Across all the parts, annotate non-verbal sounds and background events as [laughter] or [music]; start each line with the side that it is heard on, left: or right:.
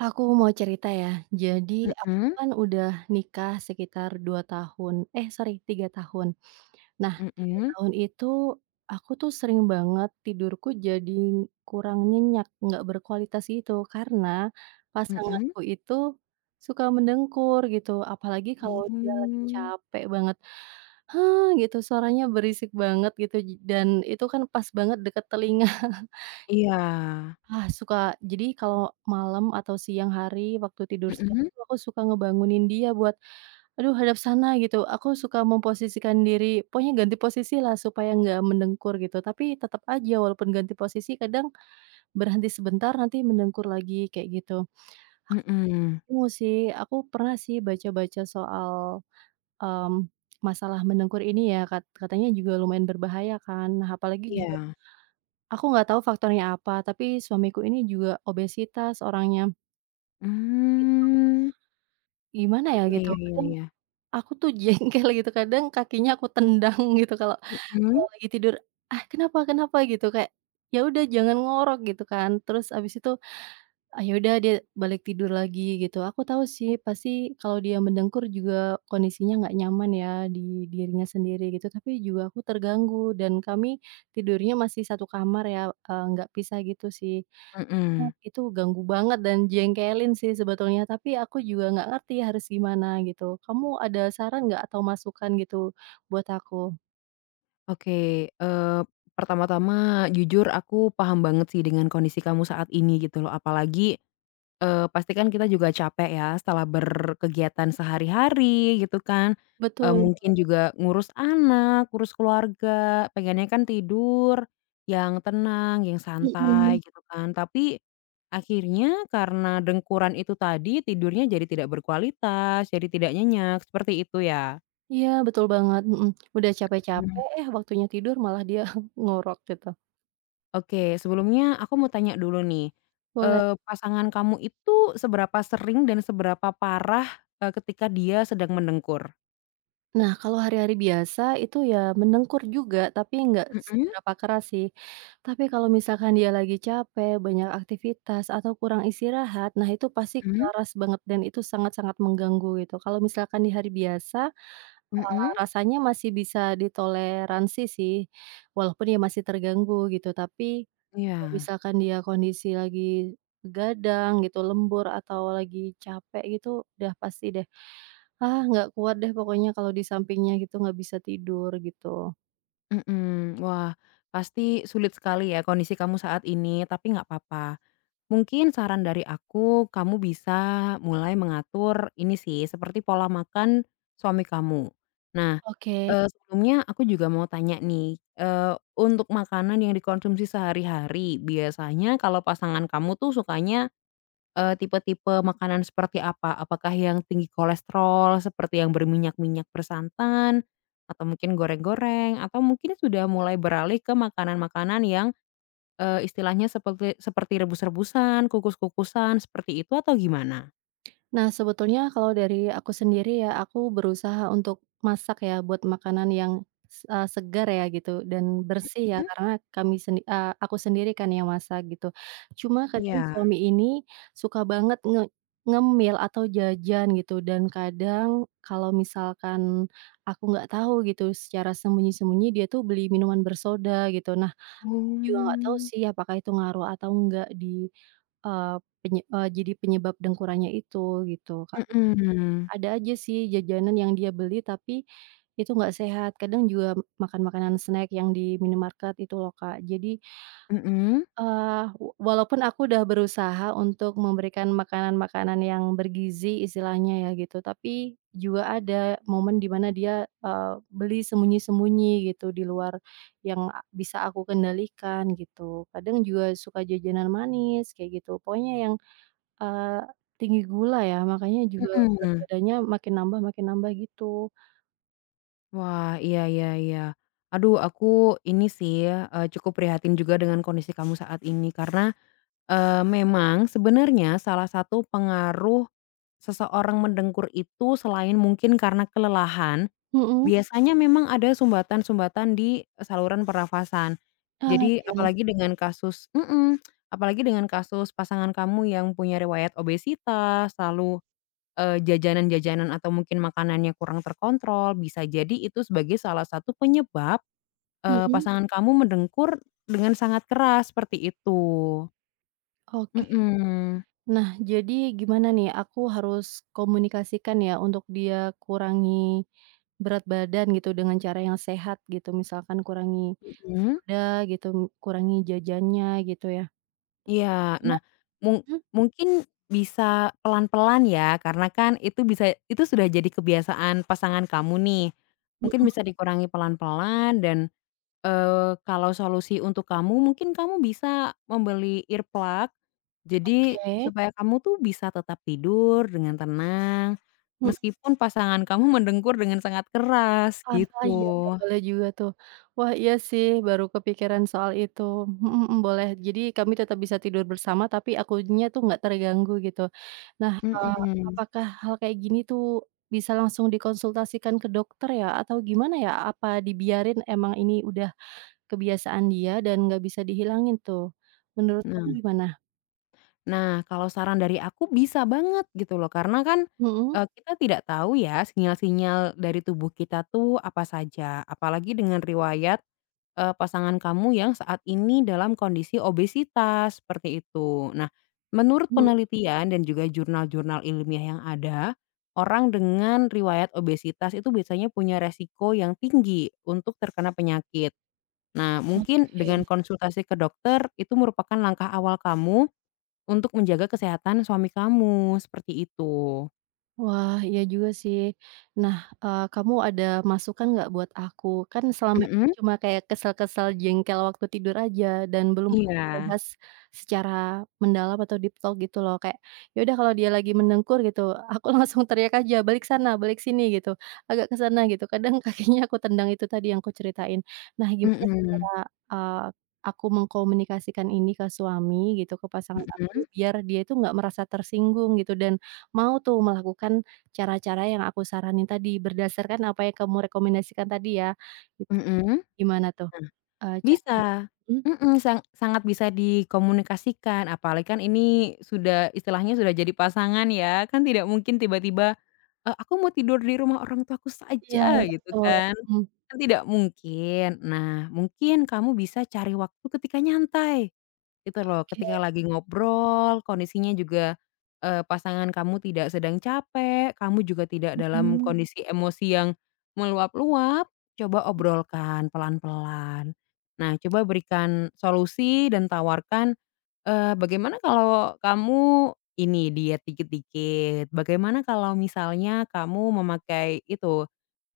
right: Aku mau cerita ya. Jadi aku
left: Mhm
right: kan udah nikah sekitar 2 tahun, eh sorry 3 tahun. Nah
left: mhm
right: 3
left: mhm.
right: tahun itu aku tuh sering banget tidurku jadi kurang nyenyak, nggak berkualitas gitu karena
left: Mmm.
right: pasanganku itu suka mendengkur gitu, apalagi kalau dia lagi
left: Mmm.
right: capek banget, "Hah," gitu, suaranya berisik banget gitu dan itu kan pas banget deket telinga.
left: Iya.
right: Ah, suka jadi kalau malam atau siang hari waktu tidur siang
left: Mhm
right: itu aku suka ngebangunin dia buat, "Aduh hadap sana," gitu. Aku suka memposisikan diri, pokoknya ganti posisi lah supaya nggak mendengkur gitu. Tapi tetap aja walaupun ganti posisi kadang berhenti sebentar nanti mendengkur lagi kayak gitu.
left: mhm.
right: Aku sih, aku pernah sih baca-baca soal, mmm, masalah mendengkur ini ya katanya juga lumayan berbahaya kan. Nah apalagi juga
left: Iya.
right: aku nggak tahu faktornya apa, tapi suamiku ini juga obesitas orangnya. Gitu.
left: Mmm.
right: Gimana ya
left: Iya,
right: gitu,
left: iya, iya,
right: kadang
left: iya.
right: aku tuh jengkel gitu, kadang kakinya aku tendang [laughs] gitu kalau kalau
left: Mhm
right: lagi tidur, "Ah, kenapa kenapa?" gitu, kayak, "Ya udah jangan ngorok," gitu kan. Terus abis itu, "Ah, ya udah dia balik tidur lagi," gitu. Aku tahu sih pasti kalau dia mendengkur juga kondisinya nggak nyaman ya di dirinya sendiri gitu, tapi juga aku terganggu dan kami tidurnya masih satu kamar ya, nggak pisah gitu sih. Oh,
left: mhm.
right: itu ganggu banget dan jengkelin sih sebetulnya, tapi aku juga nggak ngerti harus gimana gitu. Kamu ada saran nggak atau masukan gitu buat aku?
left: Oke, eee, pertama-tama jujur aku paham banget sih dengan kondisi kamu saat ini gitu loh, apalagi pasti kan kita juga capek ya setelah berkegiatan sehari-hari gitu kan,
right: Betul,
left: mungkin juga ngurus anak, ngurus keluarga, pengennya kan tidur yang tenang, yang
right: mhm,
left: santai gitu kan. Tapi akhirnya karena dengkuran itu tadi tidurnya jadi tidak berkualitas, jadi tidak nyenyak, seperti itu ya?
right: iya betul banget, mhm, udah
left: Mmm.
right: capek-capek, eh, waktunya tidur malah dia [laughs] ngorok gitu.
left: Oke, sebelumnya aku mau tanya dulu nih,
right: Boleh.
left: pasangan kamu itu seberapa sering dan seberapa parah, ketika dia sedang mendengkur?
right: Nah, kalau hari-hari biasa itu ya mendengkur juga, tapi nggak
left: Mhm.
right: seberapa keras sih. Tapi kalau misalkan dia lagi capek, banyak aktivitas atau kurang istirahat, nah itu pasti
left: Mhm
right: keras banget dan itu sangat-sangat mengganggu gitu. Kalau misalkan di hari biasa,
left: mhm.
right: rasanya masih bisa ditoleransi sih, walaupun ya masih terganggu gitu. Tapi kalau
left: Iya.
right: misalkan dia kondisi lagi gadang gitu, lembur atau lagi capek gitu, udah pasti deh. Ah, nggak kuat deh pokoknya kalau di sampingnya gitu, nggak bisa tidur gitu.
left: Mhm. Wah, pasti sulit sekali ya kondisi kamu saat ini, tapi nggak apa-apa. Mungkin saran dari aku, kamu bisa mulai mengatur ini sih, seperti pola makan suami kamu. Nah,
right: Oke.
left: sebelumnya aku juga mau tanya nih, untuk makanan yang dikonsumsi sehari-hari, biasanya kalau pasangan kamu tuh sukanya tipe-tipe makanan seperti apa? Apakah yang tinggi kolesterol seperti yang berminyak-minyak bersantan, atau mungkin goreng-goreng, atau mungkin sudah mulai beralih ke makanan-makanan yang, istilahnya seperti seperti rebus-rebusan, kukus-kukusan, seperti itu atau gimana?
right: Nah, sebetulnya kalau dari aku sendiri ya, aku berusaha untuk masak ya, buat makanan yang segar ya gitu, dan bersih ya,
left: Mhm?
right: karena aku sendiri kan yang masak gitu. Cuma kadang
left: Iya.
right: suami ini suka banget ngemil atau jajan gitu, dan kadang kalau misalkan aku nggak tahu gitu, secara sembunyi-sembunyi dia tuh beli minuman bersoda gitu. Nah, juga nggak tahu
left: Oh.
right: sih apakah itu ngaruh atau enggak di, eee, penye eee, jadi penyebab dengkurannya itu gitu, karena
left: Mhm.
right: ada aja sih jajanan yang dia beli tapi itu nggak sehat, kadang juga makan makanan snack yang di minimarket itu loh, Kak. Jadi,
left: Mhm?
right: Eee, wa walaupun aku udah berusaha untuk memberikan makanan-makanan yang bergizi istilahnya ya gitu, tapi juga ada momen di mana dia, beli sembunyi-sembunyi gitu di luar yang bisa aku kendalikan gitu. Kadang juga suka jajanan manis kayak gitu, pokoknya yang, eee, tinggi gula ya, makanya juga berat
left: Mhm.
right: badannya makin nambah gitu.
left: Wah, iya, iya, iya. Aduh, aku ini sih, cukup prihatin juga dengan kondisi kamu saat ini karena memang sebenarnya salah satu pengaruh seseorang mendengkur itu selain mungkin karena kelelahan,
right: Mhm.
left: biasanya memang ada sumbatan-sumbatan di saluran pernafasan.
right: Ah,
left: Jadi
right: iya.
left: apalagi dengan kasus apalagi dengan kasus pasangan kamu yang punya riwayat obesitas, lalu, jajanan-jajanan atau mungkin makanannya kurang terkontrol, bisa jadi itu sebagai salah satu penyebab,
right: Mhm.
left: pasangan kamu mendengkur dengan sangat keras, seperti itu.
right: Oke.
left: Mhm.
right: Nah, jadi gimana nih, aku harus komunikasikan ya untuk dia kurangi berat badan gitu dengan cara yang sehat gitu, misalkan kurangi
left: Mhm,
right: soda gitu, kurangi jajannya gitu ya?
left: iya.
right: Ya,
left: Nah, mung
right: mhm
left: mungkin bisa pelan-pelan ya, karena kan itu bisa itu sudah jadi kebiasaan pasangan kamu nih. Mungkin
right: mhm.
left: bisa dikurangi pelan-pelan dan, kalau solusi untuk kamu, mungkin kamu bisa membeli earplug. Jadi,
right: Oke.
left: supaya kamu tuh bisa tetap tidur dengan tenang, meskipun pasangan kamu [laughs] mendengkur dengan sangat keras,
right: Ah, iya iya,
left: gitu.
right: boleh juga tuh. Wah, iya sih, baru kepikiran soal itu. Mhm mhm, boleh. Jadi kami tetap bisa tidur bersama, tapi akunya tuh nggak terganggu, gitu. Nah,
left: Mhm.
right: apakah hal kayak gini tuh bisa langsung dikonsultasikan ke dokter ya, atau gimana ya? Apa dibiarin emang ini udah kebiasaan dia dan nggak bisa dihilangin tuh? Menurut kamu
left: Nah
right: gimana?
left: Nah, kalau saran dari aku bisa banget gitu loh, karena kan,
right: Mhm?
left: kita tidak tahu ya sinyal-sinyal dari tubuh kita tuh apa saja, apalagi dengan riwayat, pasangan kamu yang saat ini dalam kondisi obesitas, seperti itu. Nah, menurut
right: Mhm,
left: penelitian dan juga jurnal-jurnal ilmiah yang ada, orang dengan riwayat obesitas itu biasanya punya resiko yang tinggi untuk terkena penyakit. Nah, mungkin
right: oke.
left: dengan konsultasi ke dokter itu merupakan langkah awal kamu untuk menjaga kesehatan suami kamu, seperti itu.
right: Wah, iya juga sih. Nah, kamu ada masukan nggak buat aku? Kan selama ini
left: Mhm.
right: cuma kayak kesel-kesel, jengkel waktu tidur aja dan belum pernah
left: Iya.
right: dibahas secara mendalam atau deep talk gitu loh. Kayak, ya udah kalau dia lagi mendengkur gitu, aku [laughs] langsung teriak aja, "Balik sana, balik sini," gitu, agak ke sana gitu. Kadang [laughs] kakinya aku tendang, itu tadi yang aku ceritain. Nah, gimana sih cara,
left: Mhm,
right: eee, aku mengkomunikasikan ini ke suami gitu, ke pasangan
left: mhm,
right: aku, biar dia itu nggak merasa tersinggung gitu dan mau tuh melakukan cara-cara yang aku saranin tadi, berdasarkan apa yang kamu rekomendasikan tadi ya, itu
left: mhm.
right: gimana tuh,
left: Nah,
right: eee, cara
left: bisa.
right: mhm?
left: Mhm, sangat bisa dikomunikasikan, apalagi kan ini sudah istilahnya sudah jadi pasangan ya, kan tidak mungkin tiba-tiba, "Aku mau tidur di rumah orang tuaku
right: Iya
left: saja," gitu
right: betul,
left: kan.
right: mhm,
left: Kan tidak mungkin. Nah, mungkin kamu bisa cari waktu ketika nyantai. Itu loh,
right: oke,
left: ketika lagi ngobrol, kondisinya juga, pasangan kamu tidak sedang capek, kamu juga tidak dalam
right: mhm
left: kondisi emosi yang meluap-luap, coba obrolkan pelan-pelan. Nah, coba berikan solusi dan tawarkan, "Bagaimana kalau kamu ini, diet dikit-dikit? Bagaimana kalau misalnya kamu memakai itu,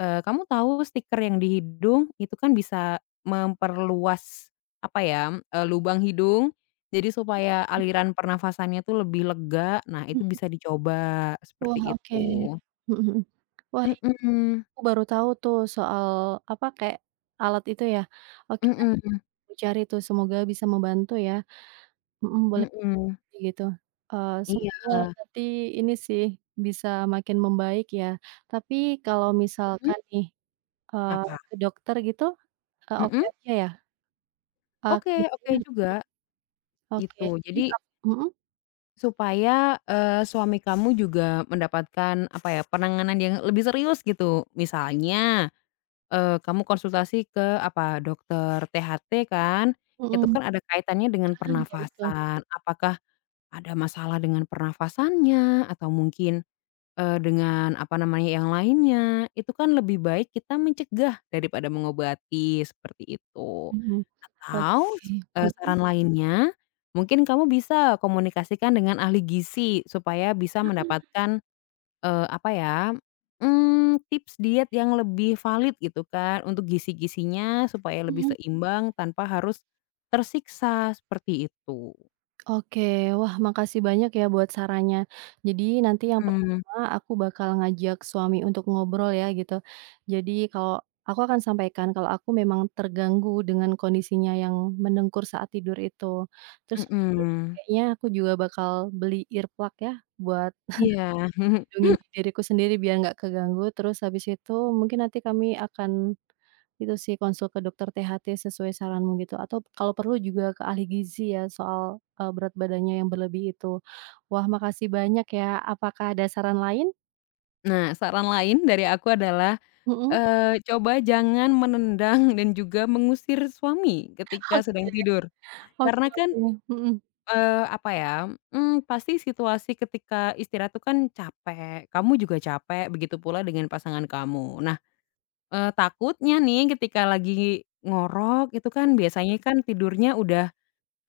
left: Kamu tahu stiker yang di hidung itu kan bisa memperluas, apa ya, lubang hidung, jadi supaya aliran pernafasannya tuh lebih lega, nah itu
right: mhm,
left: bisa dicoba,
right: wah
left: seperti
right: oke,
left: itu."
right: mhm mhm, wah ini
left: Mhm,
right: aku baru tahu tuh soal apa, kayak alat itu ya, oke nanti
left: mhm,
right: aku cari tuh semoga bisa membantu ya, mhm, boleh
left: mhm,
right: kayak gitu,
left: iya,
right: semoga nanti ini sih bisa makin membaik ya. Tapi kalau
left: mhm,
right: misalkan nih, Eee,
left: apa?
right: ke dokter gitu, oke
left: Mhm,
right: aja ya?
left: oke, oke
right: Biasanya
left: juga,
right: oke,
left: gitu.
right: jadi
left: Jadi
right: mhm
left: supaya, suami kamu juga mendapatkan, apa ya, penanganan yang lebih serius gitu, misalnya kamu konsultasi ke apa, dokter THT kan, itu
right: mhm,
left: kan ada kaitannya dengan
right: ah, iya betul,
left: pernafasan. Apakah ada masalah dengan pernafasannya atau mungkin, dengan apa namanya, yang lainnya. Itu kan lebih baik kita mencegah daripada mengobati, seperti itu.
right: mhm,
left: Atau,
right: oke, mhm
left: saran lainnya, mungkin kamu bisa komunikasikan dengan ahli gizi supaya bisa mendapatkan apa ya, tips diet yang lebih valid gitu kan untuk gizi-gizinya supaya lebih
right: mhm,
left: seimbang tanpa harus tersiksa, seperti itu.
right: oke, wah makasih banyak ya buat sarannya. Jadi nanti yang
left: Mhm.
right: pertama aku bakal ngajak suami untuk ngobrol ya gitu. Jadi kalau aku akan sampaikan kalau aku memang terganggu dengan kondisinya yang mendengkur saat tidur itu. Terus nanti
left: Mhm.
right: kayaknya aku juga bakal beli earplug ya buat
left: Iya. [laughs]
right: melindungi diriku sendiri biar nggak keganggu, terus habis itu mungkin nanti kami akan itu sih konsul ke dokter THT sesuai saranmu gitu atau kalau perlu juga ke ahli gizi ya soal, berat badannya yang berlebih itu. Wah makasih banyak ya, apakah ada saran lain?
left: Nah, saran lain dari aku adalah,
right: Mhm.
left: coba jangan menendang dan juga mengusir suami ketika
right: Oke
left: sedang tidur.
right: oke
left: Karena kan,
right: oke. Mhm.
left: apa ya, pasti situasi ketika istirahat itu kan capek, kamu juga capek, begitu pula dengan pasangan kamu. Nah, takutnya nih ketika lagi ngorok itu kan biasanya kan tidurnya udah,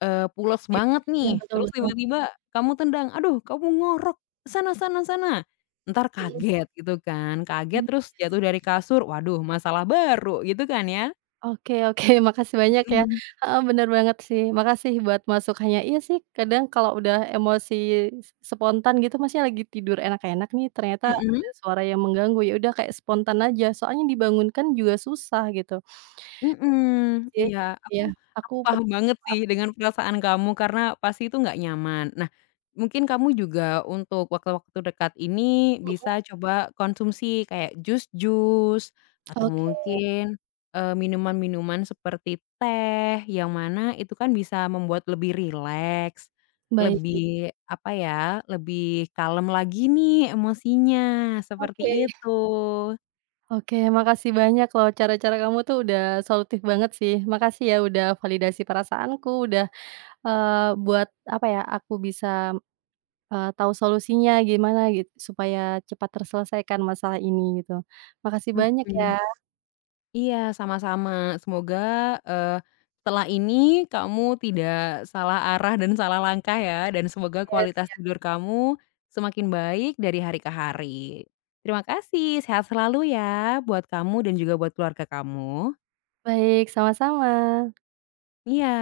left: pules banget
right: Iya
left: nih,
right: betul
left: terus
right: betul.
left: tiba-tiba kamu tendang, "Aduh kamu ngorok, sana sana sana." Entar kaget gitu kan, kaget
right: Mhm.
left: terus jatuh dari kasur, waduh masalah baru gitu kan ya.
right: Oke oke, [laughs] makasih banyak ya,
left: Mhm.
right: heeh, bener banget sih, makasih buat masukannya. Iya sih, kadang kalau udah emosi spontan gitu, maksudnya lagi tidur enak-enak nih, ternyata
left: Mhm.
right: ada suara yang mengganggu, ya udah kayak spontan aja, soalnya dibangunkan juga susah gitu.
left: Mhm,
right: Iya
left: iya, aku
right: iya, aku
left: aku paham
right: peduli
left: banget sih dengan perasaan kamu karena pasti itu nggak nyaman. Nah, mungkin kamu juga untuk waktu-waktu dekat ini bisa
right: mhm,
left: coba konsumsi kayak jus-jus atau
right: oke,
left: mungkin, minuman-minuman seperti teh, yang mana itu kan bisa membuat lebih rileks,
right: baik,
left: lebih, apa ya, lebih kalem lagi nih emosinya, seperti
right: oke
left: itu.
right: oke, makasih banyak loh, cara-cara kamu tuh udah solutif banget sih. Makasih ya udah validasi perasaanku, udah, buat apa ya, aku bisa, tahu solusinya gimana supaya cepat terselesaikan masalah ini gitu. Makasih banyak ya,
left: Mhm. Iya, sama-sama. Semoga, eee, setelah ini kamu tidak salah arah dan salah langkah ya, dan semoga
right: Kak,
left: kualitas
right: ya,
left: tidur kamu semakin baik dari hari ke hari. Terima kasih, sehat selalu ya buat kamu dan juga buat keluarga kamu.
right: baik, sama-sama.
left: Iya.